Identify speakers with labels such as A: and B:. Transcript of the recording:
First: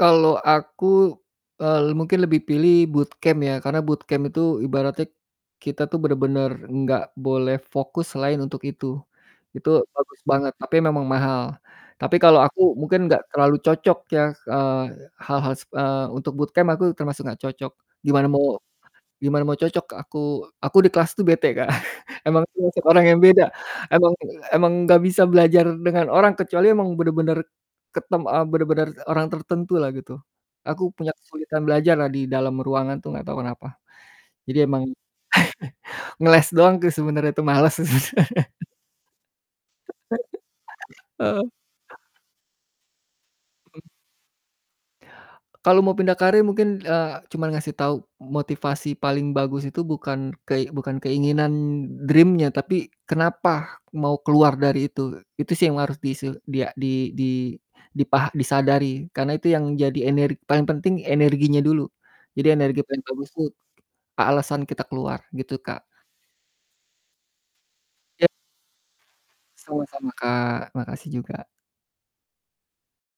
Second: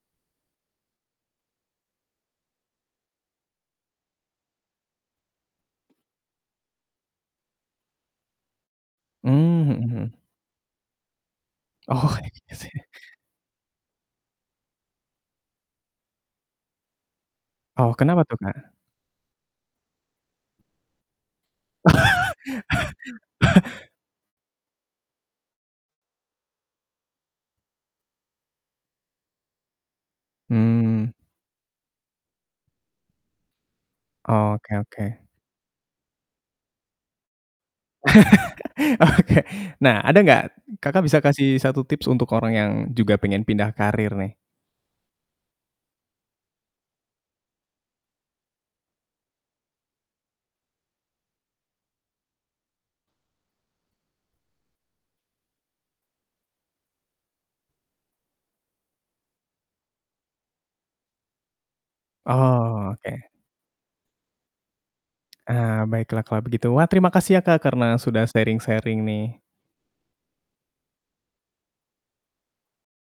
A: Kalau aku, eee, le mungkin lebih pilih bootcamp ya, karena bootcamp itu ibaratnya kita tuh benar-benar nggak boleh fokus selain untuk itu.
B: Mmm,
A: Itu
B: mhm
A: bagus
B: mhm.
A: banget, tapi memang mahal. Tapi
B: Oh
A: kalau
B: iya
A: aku
B: sih.
A: mungkin nggak terlalu cocok ya, eee, hal-hal se eee, untuk bootcamp, aku termasuk nggak cocok.
B: Oh, kenapa
A: Gimana
B: tuh
A: mau
B: Kak?
A: gimana mau cocok, aku aku di kelas tuh bete Kak, emang termasuk orang yang beda, emang emang nggak bisa belajar dengan orang, kecuali emang benar-benar ketem eee, benar-benar orang tertentu lah, gitu. Aku punya
B: Hmm.
A: kesulitan belajar lah di dalam ruangan tuh, nggak tahu kenapa. Jadi
B: Oke
A: emang
B: oke.
A: ngeles doang tuh sebenarnya tuh males.
B: Oke. Nah ada nggak Kakak bisa
A: Heeh.
B: kasih 1 tips untuk orang yang juga pengen pindah
A: Mhm.
B: karir nih?
A: Kalau mau pindah karir mungkin, eee, cuman ngasih tau motivasi paling bagus itu bukan kei bukan keinginan dream-nya tapi kenapa mau keluar dari itu. Itu sih yang harus dise di a di di dipah disadari. Karena itu yang jadi ener paling penting energinya dulu, jadi energi paling
B: Oke.
A: bagus tuh, a alasan kita keluar, gitu
B: Ah,
A: Kak.
B: baiklah kalau begitu, wah terima kasih ya, Kak, karena sudah
A: Ya.
B: sharing-sharing nih.
A: Sama-sama Kak, makasih juga.